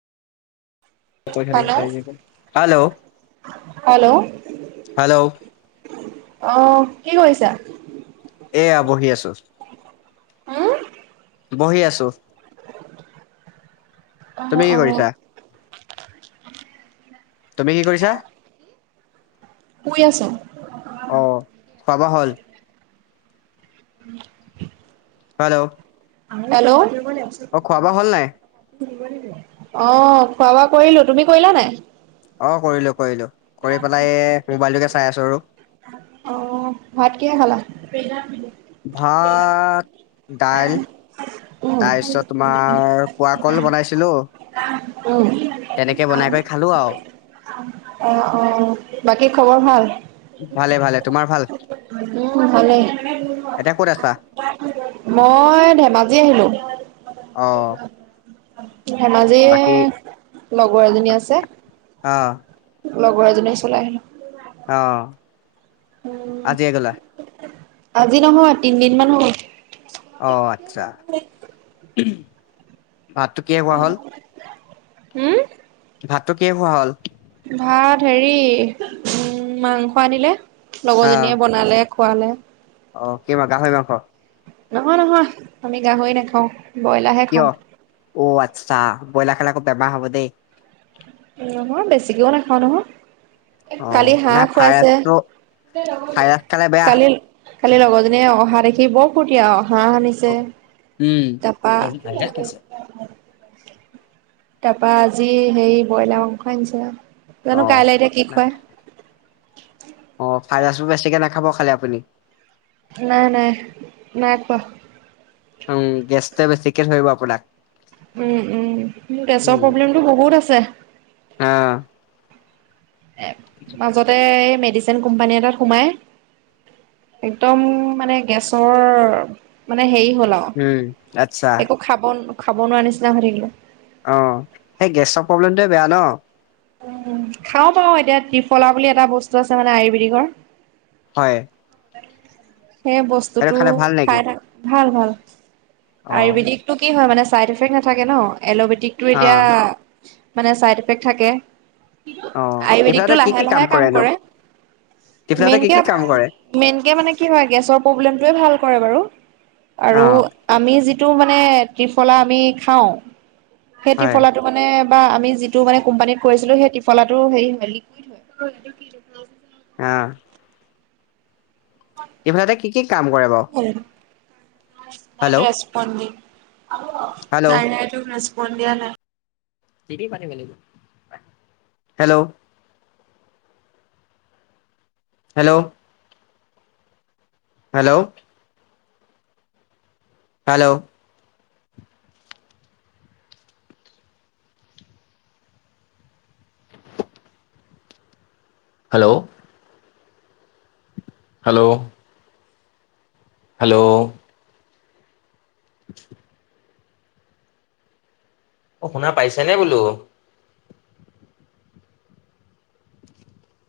Hello [inaudible] hello hello hello. অ' কি কৰিছা। এয়া বহি আছো। হুম। বহি আছোঁ। তুমি অ'হ কি অ'। কৰিছা তুমি কি কৰিছা? শুই আছো অ' খোৱা বোৱা হ'ল? [inaudible] হেল্ল'। হেল্ল'। অ' খোৱা বোৱা হ'ল নাই? অ' খোৱা বোৱা কৰিলোঁ, তুমি কৰিলা নাই? অ' কৰিলোঁ কৰিলোঁ, কৰি পেলাই মোবাইলটোকে চাই আছোঁ আৰু। অ' ভাত কিহে খালা? ভাত দাইল উম তাৰপিছত তোমাৰ পোৱা কল বনাইছিলো [inaudible] তেনেকে বনাই কৈ খালোঁ আৰু। অ', অ' বাকী খবৰ ভাল? ভালে ভালে তোমাৰ ভাল উম, হ'লে এতিয়া ক'ত আছা? মই ধেমাজি আহিলোঁ। অ ধেমাজি বাকী লগৰ এজনী আছে। অ'। লগৰ এজনী চলাই আহিল। অ'। আজিয়ে গ'লা আজি নহয় তিনদিন মান হ'ল। অ' আচ্ছা। ভাতটো কিহে খোৱা হ'ল? হু? ভাতটো কিহে খোৱা হ'ল? ভাত হেৰি উম, মাংস আনিলে, অ লগৰজনীয়ে বনালে। খুৱালে। অ' কিমা গাহৰি মাংস? নহয় নহয়, আমি গাহৰি নাখাওঁ, ব্ৰইলাৰহে কিয় খাওঁ। অ' আচ্ছা, ব্ৰইলাৰ খালা আকৌ বেমাৰ হ'ব দেই। নহয় বেছিকেও নাখাওঁ নহয়। অ কালি হাঁহ না খুৱাইছে। ভাইৰাছটো ভাইৰাছ খালে বেয়া কালি কালি লগৰজনীয়ে অহা দেখ সি বৰ ফুৰৰ্তি, হাঁহ আনিছে। উম তাৰপা [unintelligible] তাৰপৰা আজি হেৰি ব্ৰইলাৰ মাংস আনিছে, অ জানো কাইলে এতিয়া কি খুৱাই। অ' ফাই ৰাইচবোৰ বেছিকে নাখাব খালি আপুনি। নাই নাই, নাই খোৱা। উম, গেছটে বেছিকে ধৰিব আপোনাক। উম, উম, গেছৰ উম প্ৰব্লেমটো বহুত আছে। অ'। মাজতে এই মেডিচিন কোম্পানী এটাত সোমাই একদম মানে গেছৰ, মানে হেৰি হ'ল আৰু। উম, আচ্ছা। একো খাব খাব নোৱাৰ নিচিনা হৈ থাকিলোঁ। অঁ, সেই গেছৰ প্ৰব্লেমটোৱে বেয়া ন'? উম, খাও বাৰু এতিয়া ত্ৰিফলা বুলি এটা বস্তু আছে মানে আয়ুৰ্বেদিকৰ। হয়। সেই সেইটো বস্তুটো খালে ভাল নেকি খাই থাক, ভাল ভাল। অ আয়ুৰ্বেদিকটো কি হয় মানে চাইড এফেক্ট নাথাকে ন, এল'বেদিকটো অ এতিয়া- মানে চাইড ইফেক্ট থাকে। অ আয়ুৰ্বেদিকতটো টিফিনতে কি লাহে কি লাহে কাম কৰেনো কৰে। টিফিনতে কি কি মেইনকে- কাম কৰে মেইনকে মানে কি হয় গেছৰ প্ৰব্লেমটোৱে ভাল কৰে বাৰু অ আৰু- আমি যিটো মানে ত্ৰিফলা আমি খাওঁ, সেই হয় ত্ৰিফলাটো- মানে বা আমি যিটো মানে কোম্পানীত কৰিছিলোঁ সেই ত্ৰিফলাটো হেৰি হয় লিকুইড হয়। অঁ। ত্ৰিফলাটোৱে কি কি কাম কৰে বাৰু? নট হেল্ল' ৰেষ্টপন্দিং, হেল্ল' কাৰেনাইট- ৰেষ্পন দিয়া নাই। Hello! Hello? Hello! Hello! Hello! Hello! Hello! [inaudible] অঁ, শুনা পাইছে নে বোলো?